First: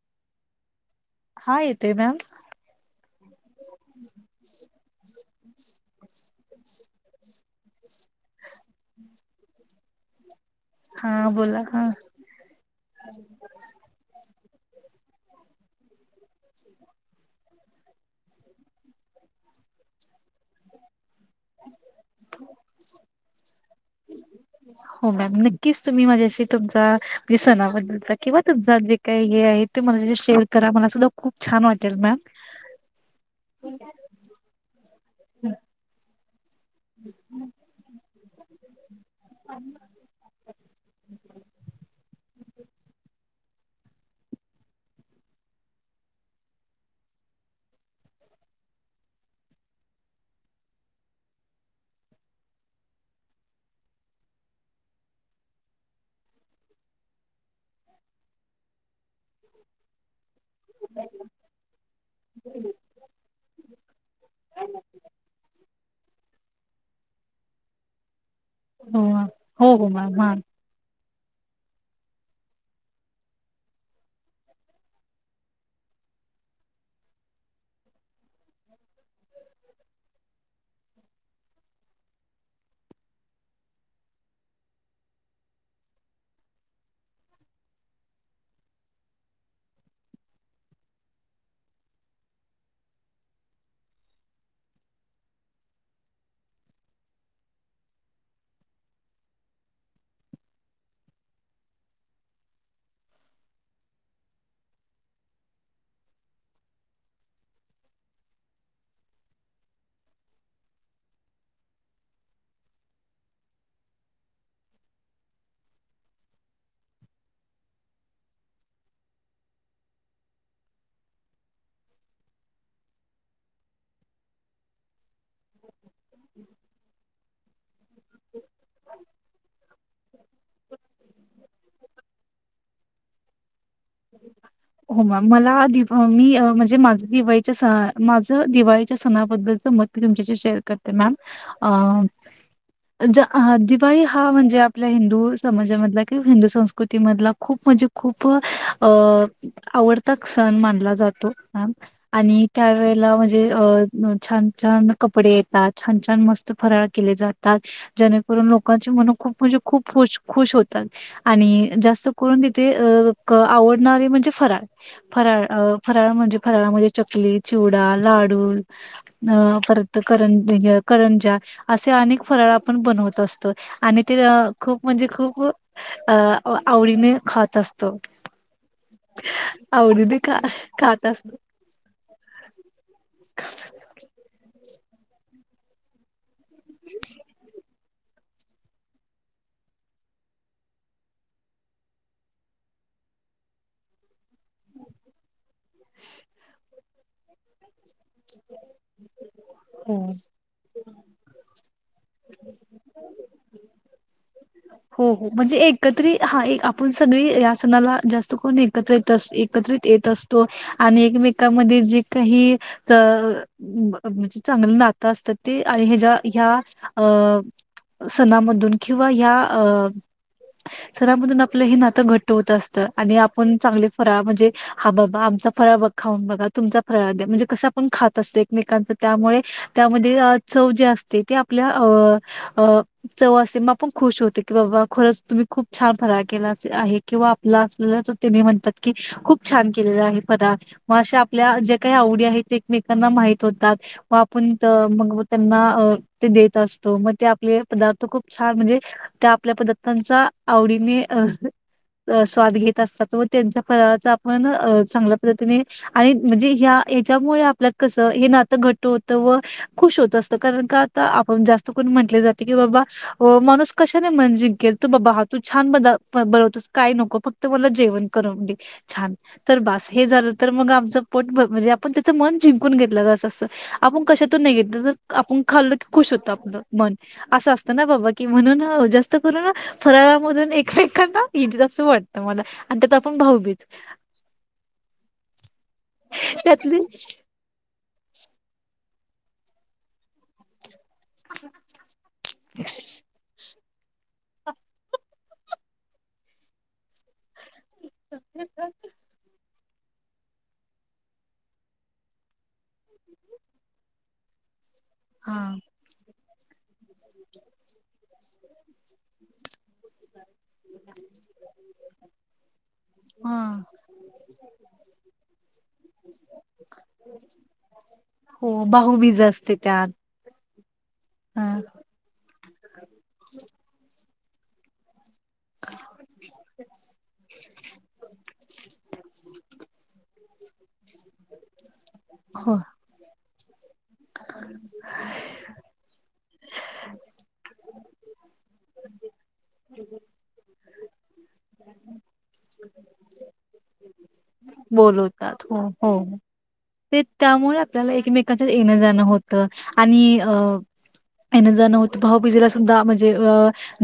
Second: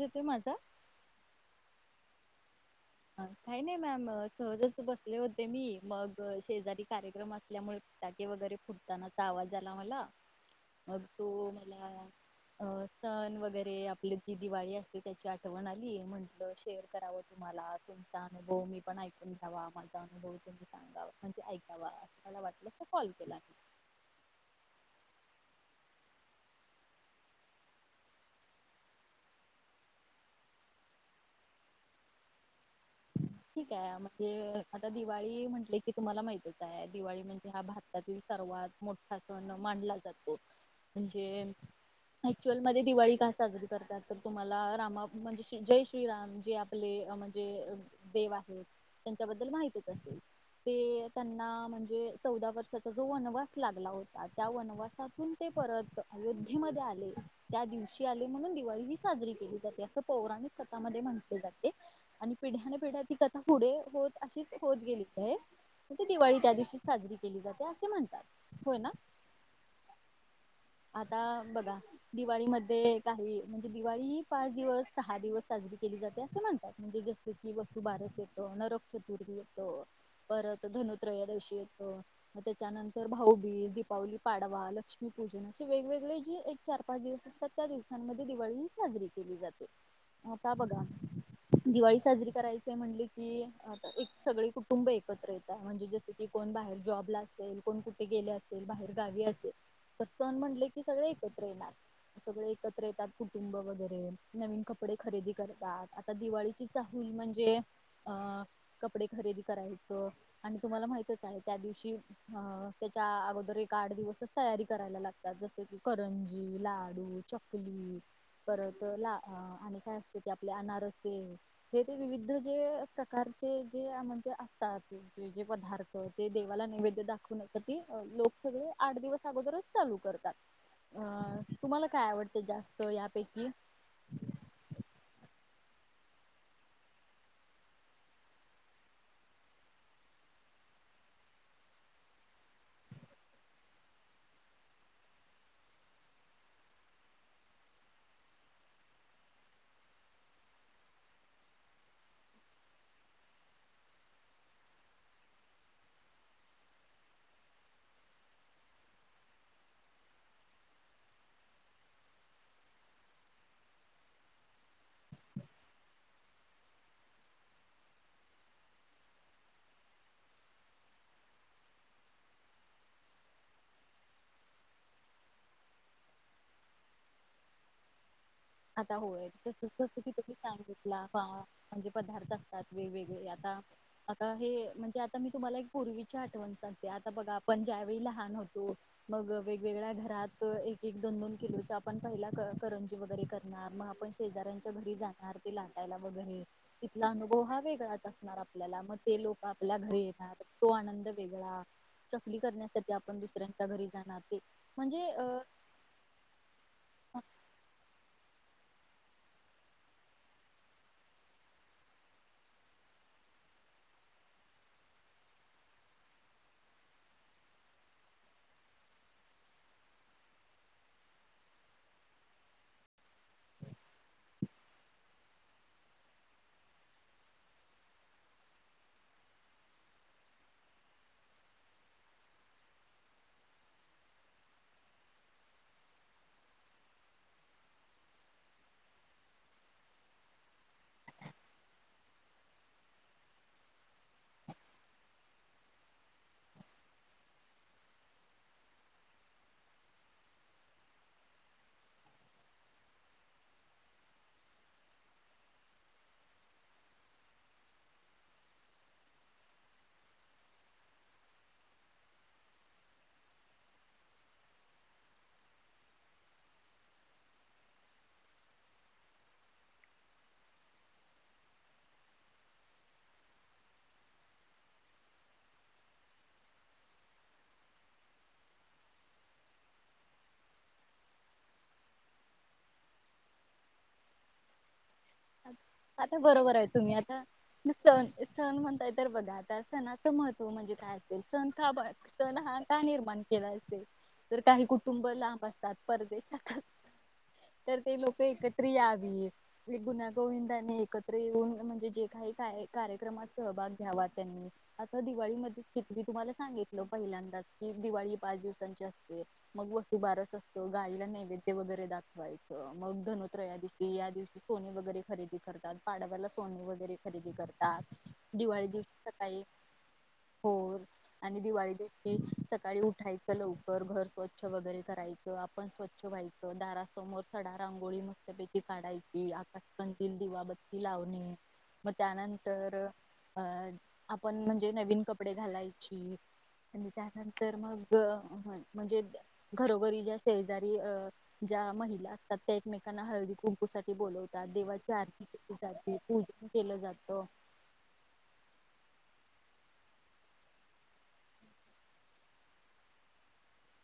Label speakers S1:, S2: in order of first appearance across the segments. S1: येतोय माझा
S2: हा येतोय मॅम
S1: ह काही नाही मॅम सहजस बसले होते मी मग शेजारी कार्यक्रम असल्यामुळे फटाके वगैरे फुटतानाचा आवाज आला लावला मग तो
S2: हा बोला हा
S1: मला अ सण वगैरे आपले ही दिवाळी असते त्याची आठवण आली म्हंटलं शेअर करावं तुम्हाला तुमचा अनुभव मी पण ऐकून घ्यावा माझ अनुभव तुम्ही सांगावा म्हणजे ऐकावा असं मला वाटलं त कॉल केला मी
S2: प्लीज तुम्ही माझ्याशी तुमचा सणाबद्दल किंवा तुमचा जे काही हे आहे ते माझ्या शेअर करा मला सुद्धा खूप छान वाटेल मॅम
S1: ठीक आहे म्हणजे आता दिवाळी म्हंटले की तुम्हाला माहिती कस आहे दिवाळी म्हणजे हा भारतातील सर्वात मोठा सण मानला जातो म्हणजे ऍक्चुअल मध्ये दिवाळी का साजरी करतात तर तुम्हाला रामा म्हणजे जय श्रीराम जे आपले म्हणजे देव आहेत त्यांच्याबद्दल माहितीच असेल ते त्यांना म्हणजे चौदा वर्षाचा जो वनवास लागला होता त्या वनवासातून ते परत अयोध्येमध्ये आले त्या दिवशी आले म्हणून दिवाळी ही साजरी केली जाते असं पौराणिक शता मध्ये म्हंटले जाते आणि पिढ्या पेढ्या ती कथा पुढे होत अशीच होत गेली काय ते दिवाळी त्या दिवशीच साजरी केली जाते असे म्हणतात. होय ना
S2: हो मॅम हो हो मॅम
S1: आता बघा दिवाळीमध्ये काही म्हणजे दिवाळी ही पाच दिवस, सहा दिवस साजरी केली जाते असं म्हणतात म्हणजे जसे वसुबारस येत, नरक चतुर्थी येत, परत धनुत्रयोदशी येतं मग त्याच्यानंतर भाऊबीज, दीपावली पाडवा, लक्ष्मीपूजन असे वेगवेगळे जे एक चार पाच दिवस असतात त्या दिवसांमध्ये दिवाळी ही साजरी केली जाते आता बघा दिवाळी साजरी करायचाय म्हटल की आता एक सगळे कुटुंब एकत्र येता म्हणजे जस की कोण बाहेर जॉबला असेल, कोण कुठे गेले असेल, बाहेर गावी असेल तर सन म्हणले की सगळे एकत्र येणार सगळे एकत्र येतात, कुटुंब वगैरे नवीन कपडे खरेदी करतात. आता दिवाळीची चा फुल म्हणजे अ कपडे खरेदी करायचं आणि तुम्हाला माहिती आहे का त्या दिवशी अं त्याच्या अगोदर एक आठ दिवसच तयारी करायला लागत्या जस की करंजी, लाडू, चकली परत ला-आणि काय असत ते आपले अनारसे हे ते विविध जे प्रकारचे जे म्हणजे असतात ते. ते जे पदार्थ ते देवाला नैवेद्य दाखवून ती लोक सगळे आठ दिवस अगोदरच चालू करतात अ तुम्हाला काय आवडतय जास्त? हो यापैकी
S2: हो मॅम मला व्ह मी म्हणजे माझं दिवाळीच्या सणाबद्दलच माझं दिवाळीच्या सणाबद्दलच मत मी तुमच्याशी शेअर करते मॅम अ दिवाळी हा म्हणजे आपल्या हिंदू समाजामधला किंवा हिंदू संस्कृतीमधला खूप म्हणजे खूप अ आवडता सण मानला जातो मॅम आणि त्यावेेळेला म्हणजे अ छान-छान कपडे येतात, छान छान मस्त फराळ केले जातात जेणेकरून लोकांची मनं खूप म्हणजे खूप खुश खुश होतात आणि जास्त करून तिथे आवडणारे म्हणजे फराळ. फराळ फराळ म्हणजे फराळामध्ये चकली, चिवडा, लाडू अ परत करंज करंजा असे अनेक फराळ आपण बनवत असतो आणि ते खूप म्हणजे खूप अ आवडीने खात असतो.
S1: आता होय क तुम्ही
S2: आवडीने खा
S1: सांगितला
S2: खात असतो
S1: म्हणजे पदार्थ असतात वेगवेगळे आता आता हे ते आता मी तुम्हाला एक पूर्वीची आठवण आता बघा आपण ज्यावेळी लहान होतो मग वेगवेगळ्या घरात एक एक दोन दोन किलो च आपण पहिला करंजी वगैरे मग आपण शेजाऱ्यांच्या घरी जाणार लाटायला वगैरे तिथला अनुभव हा वेगळा आता आपल्याला मग ते लोक आपल्या
S2: हो
S1: घरी येणार तो आनंद वेगळा चकली करण्यासाठी आपण दुसऱ्यांच्या घरी जाणार ते म्हणजे
S2: हो
S1: अ
S2: म्हणजे एकत्रि हा आपण सगळी या सणाला जात चुकून एकत्र एकत्रित येत असतो आणिे एकमेकांमध्ये जे काही चांगलं नातं असत ते ह ह्या सणामधून ह सणामधून आपलं हे नातं घट्ट होत असतं आणि आपण चांगले फराळ म्हणजे हा बाबा आमचा फराळ बघ खाऊन बघा तुमचा फराळ म्हणजे कसं आपण खात असतो एकमेकांच त्यामुळे त्यामध्ये चव जे असते ते आपल्या चव असते म खूप खुश होते की बाबा खरंच तुम्ही खूप छान फराळ केला आहे किंवा आपला असलेला ते म्हणतात कि खूप छान केलेला आहे फराळ म जे आपल्या जे काही आवडी आहे ते एकमेकांना माहित होतात म आपण मग त्यांना ते देत असतो मग ते आपले पदार्थ खूप म्हणजे त्या आपल्या पदार्थांचा आवडीने अ स्वाद घेत असतात व त्यांच्या फराळाचा आपण चांगल्या पद्धतीने आणि म्हणजे ह्या हच्यामुळे आपल्यात कसं हे नातं घट्ट होतं जात व खुश होत असतं कारण का आता आपण जास्त करून म्हटले जाते की बाबा हो माणूस कशाने मन जिंकेल तू बाबा हा तू छान बनवतोस काय नको फक्त मला जेवण करून दे छान तर बस हे झालं तर मग आमच पोट म्हणजे आपण त्याच मन जिंकून घेतलं जा असं असतं आपण कशा तुन आपण खाल्ल की खुश होत आपलं मन असं असतं ना बाबा कि म्हणून हो जास्त करून फराळामधून एकमेकांना असं वाटत मला आणि त्यात आपण भाऊबीज
S1: आता बरोबर आहे
S2: त्यातली
S1: तुम्ही आता सण सण म्हणताय तर बघा आता सणाचं महत्त्व म्हणजे काय असेल सण का सण हा का निर्माण केला तर काही कुटुंब लांब असतात परदेशात असतात तर ते लोक एकत्र यावी लिबूनान गोविंदांनी एकत्र येऊन म्हणजे जे काही कार्यक्रमात सहभाग घ्यावा त्यांनी हो
S2: हा
S1: दिवाळीमध्येकी मी तुम्हाला हे पहिल्यांदा की दिवाळी पाच दिवसांचे असते. मग वसुबारच असतं गायला नैवेद्य वगैरे दाखवायचं मग
S2: हा
S1: धनोत्र या दिवशी या दिवशी सोने वगैरे खरेदी करतात पाडव्याला सोने वगैरे खरेदी करतात
S2: हो
S1: दिवाळी दिवशी
S2: भाऊबीज
S1: सकाळी
S2: असते त्यात
S1: हो आणि
S2: हा
S1: दिवाळी दिवशी सकाळी उठायचं लवकर भर स्वच्छ वगैरे कराय आपण स्वच्छ व्हायचं दारासमोर सडा रांगोळी मस्तपैकी काढायची आकाशात बाबत ते लावणे मग
S2: हो
S1: त्यानंतर अ आपण म्हणजे नवीन कपडे घालायची आणि त्यानंतर मग म्हणजे घरोघरी ज्या शेजारी अ ज्या महिला असतात त्या एकमेकांना हळदी कुंकू साठी बोलव त्यात देवा
S2: बोलवतात हो ते
S1: जात
S2: त्यामुळे आपल्याला एकमेकांच येन जाण हो आणि अअ अन जाणवत भाऊबीजेला सुद्धा म्हणजे अ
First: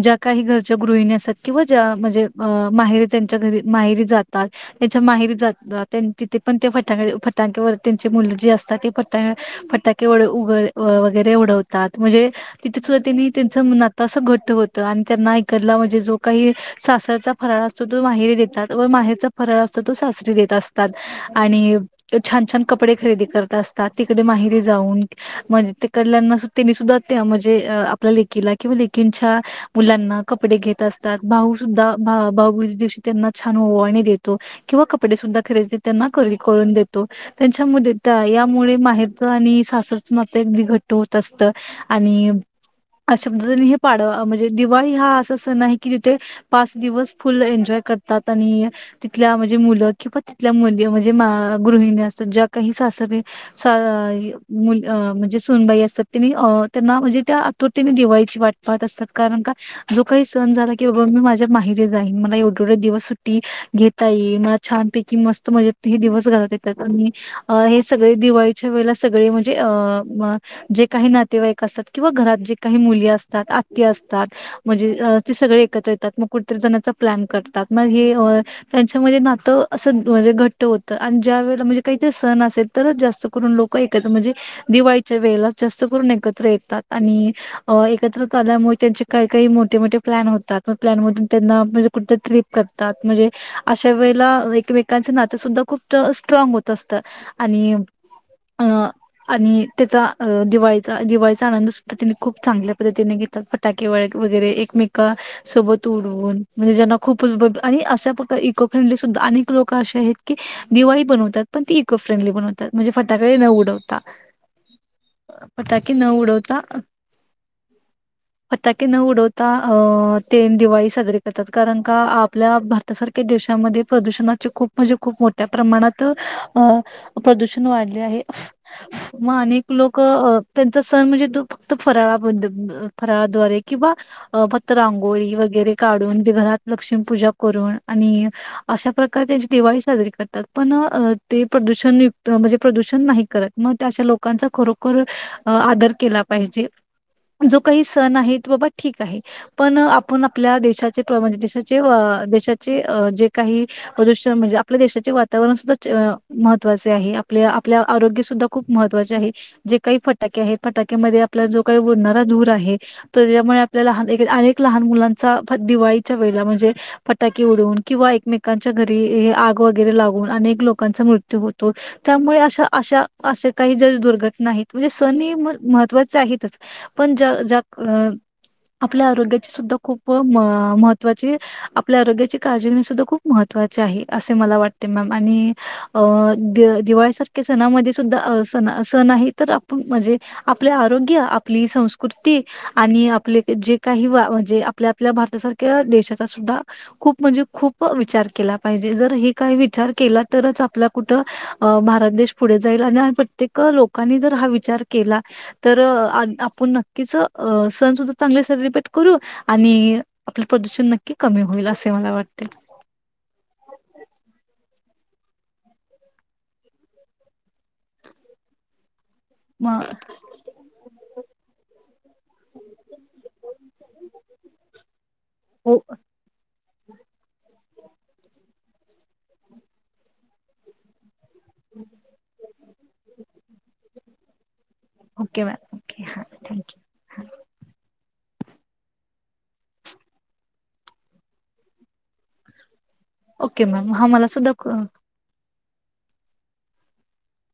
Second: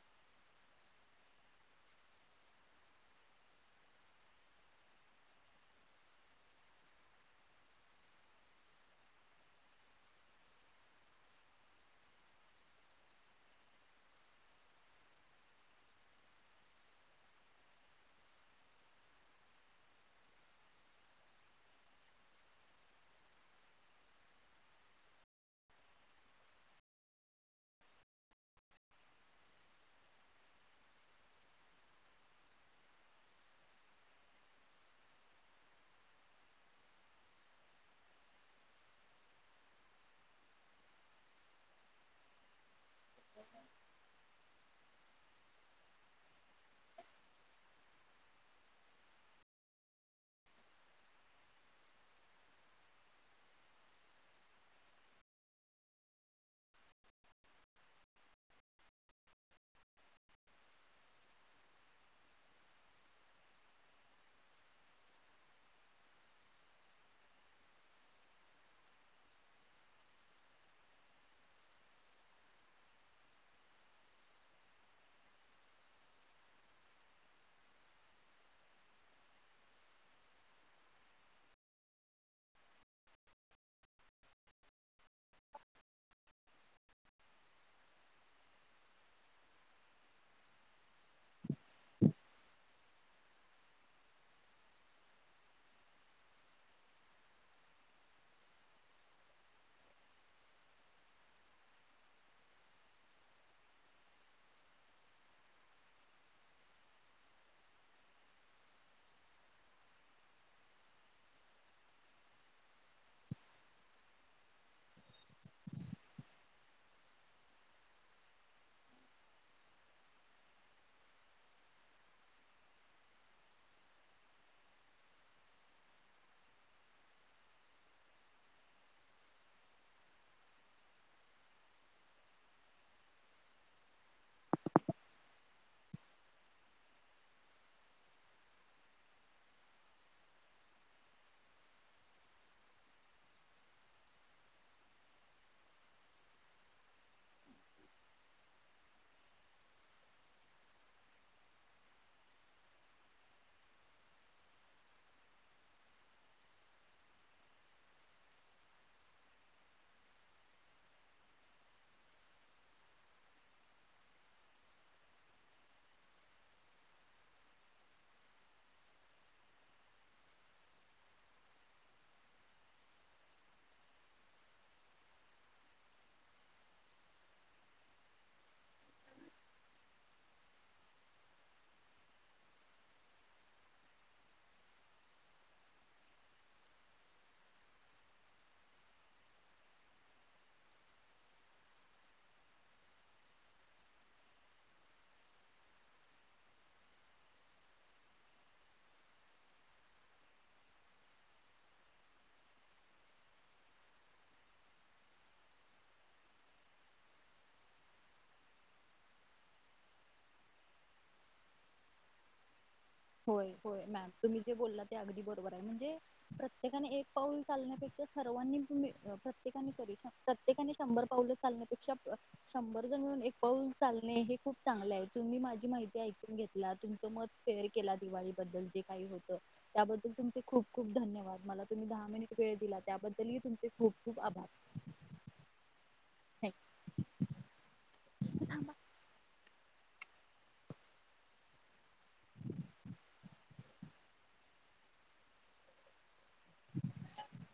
S2: ज्या काही घरच्या गृहिणी असतात किंवा ज्या म्हणजे अ माहेरी त्यांच्या घरी माहेरी जातात त्यांच्या माहेरी जात तिथे पण ते फटाक फटाकेवर त्यांचे मुलं जे असतात ते फट फटाके व उघ वगैरे उडवतात म्हणजे तिथे सुद्धा त्यांनी त्यांच नात अस घट्ट होत आणि त्यांना इकडला म्हणजे जो काही सासरचा फराळ असतो तो माहेरी देतात व माहेरचा फराळ असतो तो सासरी देतात. तसताद आणि ते छान छान कपडे खरेदी करत असतात तिकडे माहिरी जाऊन म्हणजे तिकडल्यांना त्यांनी सुद्धा त्या म्हणजे आपल्या लेकीला किंवा लेकींच्या मुलांना कपडे घेत असतात भाऊ सुद्धा भाऊबीजेदिवशी त्यांना छान ओवांळणी देतो किंवा कपडे सुद्धा खरेदी त्यांना कर करून देतो त्यांच्यामध्ये यामुळे माहेरच आणि सासरच नात अगदी घट्ट होत असत आणि अशा पद्धतीने हे पाड म्हणजे दिवाळी हा असा सण आहे कि तिथे पाच दिवस फुल एन्जॉय करतात आणि तिथल्या म्हणजे मुल तिथल्या मुली म्हणजे मा गृहिणी असतात ज्या काही सासरी सा अअ मुल म्हणजे सुनबाई असतात त्यांनी त्यांना म्हणजे त्या आतुरतेने दिवाळीची वाट पाहत असतात कारण का जो काही सण झाला की बाबा मी माझ्या माहेरी जाईन मला एवढेवढे दिवस सुट्टी घेता येईल मला छानपैकी कि मस्त म्हणजे हे दिवस घरात येतात आणि हे सगळे दिवाळीच्या वेळेला सगळे म्हणजे अ जे काही नातेवाईक असतात किंवा घरात जे काही मुली असतात आत्या असतात म्हणजे ते सगळे एकत्र येतात मग कुठतरी जण्याचा प्लॅन करतात मग हे त्यांच्यामध्ये नात अस म्हणजे घट्ट होत आणि ज्या वेळेला म्हणजे काहीतरी सण असेल तरच जास्त करून लोक एकत्र म्हणजे दिवाळीच्या वेळेला जास्त करून एकत्र येतात आणि एकत्र आल्यामुळे त्यांचे काय काय मोठे मोठे प्लॅन होतात प्लॅन मधून त्यांना म्हणजे कुठ ट्रिप करतात म्हणजे अशा वेळेला एकमेकांच नात सुद्धा खूप स्ट्राग होत असत आणि अ आणि त्याचा दिवाळीचा दिवाळीचा आनंद सुद्धा त्याने खूप चांगल्या पद्धतीने घेतात फटाके वळ वगैरे एकमेका सोबत उडवून म्हणजे ज्यांना खूप आणि अशा प्रकार इको फ्रेंडली सुद्धा आणि लोक असे आहेत की दिवाळी बनवतात पण ती इको फ्रेंडली बनवतात म्हणजे फटाके न उडवता फटाके न उडवता फटाके न उडवता अ ते दिवाळी साजरीे करतात कारण का आपल्या भारतासारख्या देशामध्ये प्रदूषणात खूप म्हणजे खूप मोठ्या प्रमाणात अ प्रदूषण वाढले आहे मग अनेक लोक त्यांचा सण म्हणजे फक्त फराळा फराळाद्वारे किंवा फक्त रांगोळी वगैरे काढून घरात लक्ष्मीपूजा करून आणि अशा प्र त्यांची दिवाळी साजरी करतात पण ते प्रदूषण युक्त म्हणजे प्रदूषण नाही करत मग त्या अशा लोकांचा खरोखर आदर केला पाहिजे जो काही सण आहे की बाबा ठीक आहे पण आपण आपल्या देशाचे [unintelligible] म्हणजे देशाचे देशाचे जे काही प्रदूषण म्हणजे आपल्या देशाचे वातावरण सुद्धा महत्त्वाचे आहे आपले आपल्या आरोग्य सुद्धा खूप महत्त्वाचे आहे जे काही फटाके आहेत फटाक्यामध्ये आपल्याला जो काही उडणारा धूर आहे त्याज्यामुळे आपल्या लहान अनेक लहान मुलांचा दिवाळीच्या वेळेला म्हणजे फटाके उडवून किंवा एकमे त्याच्या घरी हे आग वगैरे लागून अनेक लोकांचा मृत्यू होतो त्यामुळे अशा अशा असे काही ज्या दुर्घटना आहेत म्हणजे सण हे मह महत्त्वाचे आहेतच पण ज्या ज्या आपल्या आरोग्याची सुद्धा खूप महत्वाची आपल्या आरोग्याची काळजी घे सुद्धा खूप महत्त्वाचे आहे असे मला वाटते मॅम आणि अ दि दिवाळीसारख्या सणामध्ये सुद्धा स सण आहे तर आपण मजे आपले आरोग्य आपली संस्कृती आणि आपले जे काही वा म्हणजे आपल्या आपल्या भारतासारख्या देशाचा सुद्धा खूप म्हणजे खूप विचार केला पाहिजे जर हे काही विचार केला तरच आपला कुठ अ भारत देश पुढे जाईल आणि प्रत्येक लोकांनी जर हा विचार केला तर आ आपण नक्कीच सण सुद्धा चांगले सेलिब्रेट करू आणि आपल प्रदूषण नक्की कमी होईल असे मला वाटत. [inaudible]
S1: होय होय मॅम तुम्ही जे बोललात ते अगदी बरोबर आहे म्हणजे प्रत्येकाने एक पाऊल चालण्यापेक्षा सर्वांनी तुमी प्रत्येकाने
S2: मग
S1: सॉरी प्रत्येकाने शंभर पाऊले चालण्यापेक्षा शंभर जण मिळून एक पाऊल चालणे हे खूप चांगले आहे तुम्ही माझी
S2: हो,
S1: माहिती ऐकून घेत ला तुमच मत फेर केला दिवाळीबद्दल जे काही होत त्याबद्दल तुमचे खूप खूप धन्यवाद. मला तुम्ही दहा मिनिट वेळ दिला त्याबद्दलही तुमचे खूप खूप आभार
S2: ओके मॅम ओके हा थँक्यू ह ओके मॅम हा मला सुद्धा
S1: [inaudible]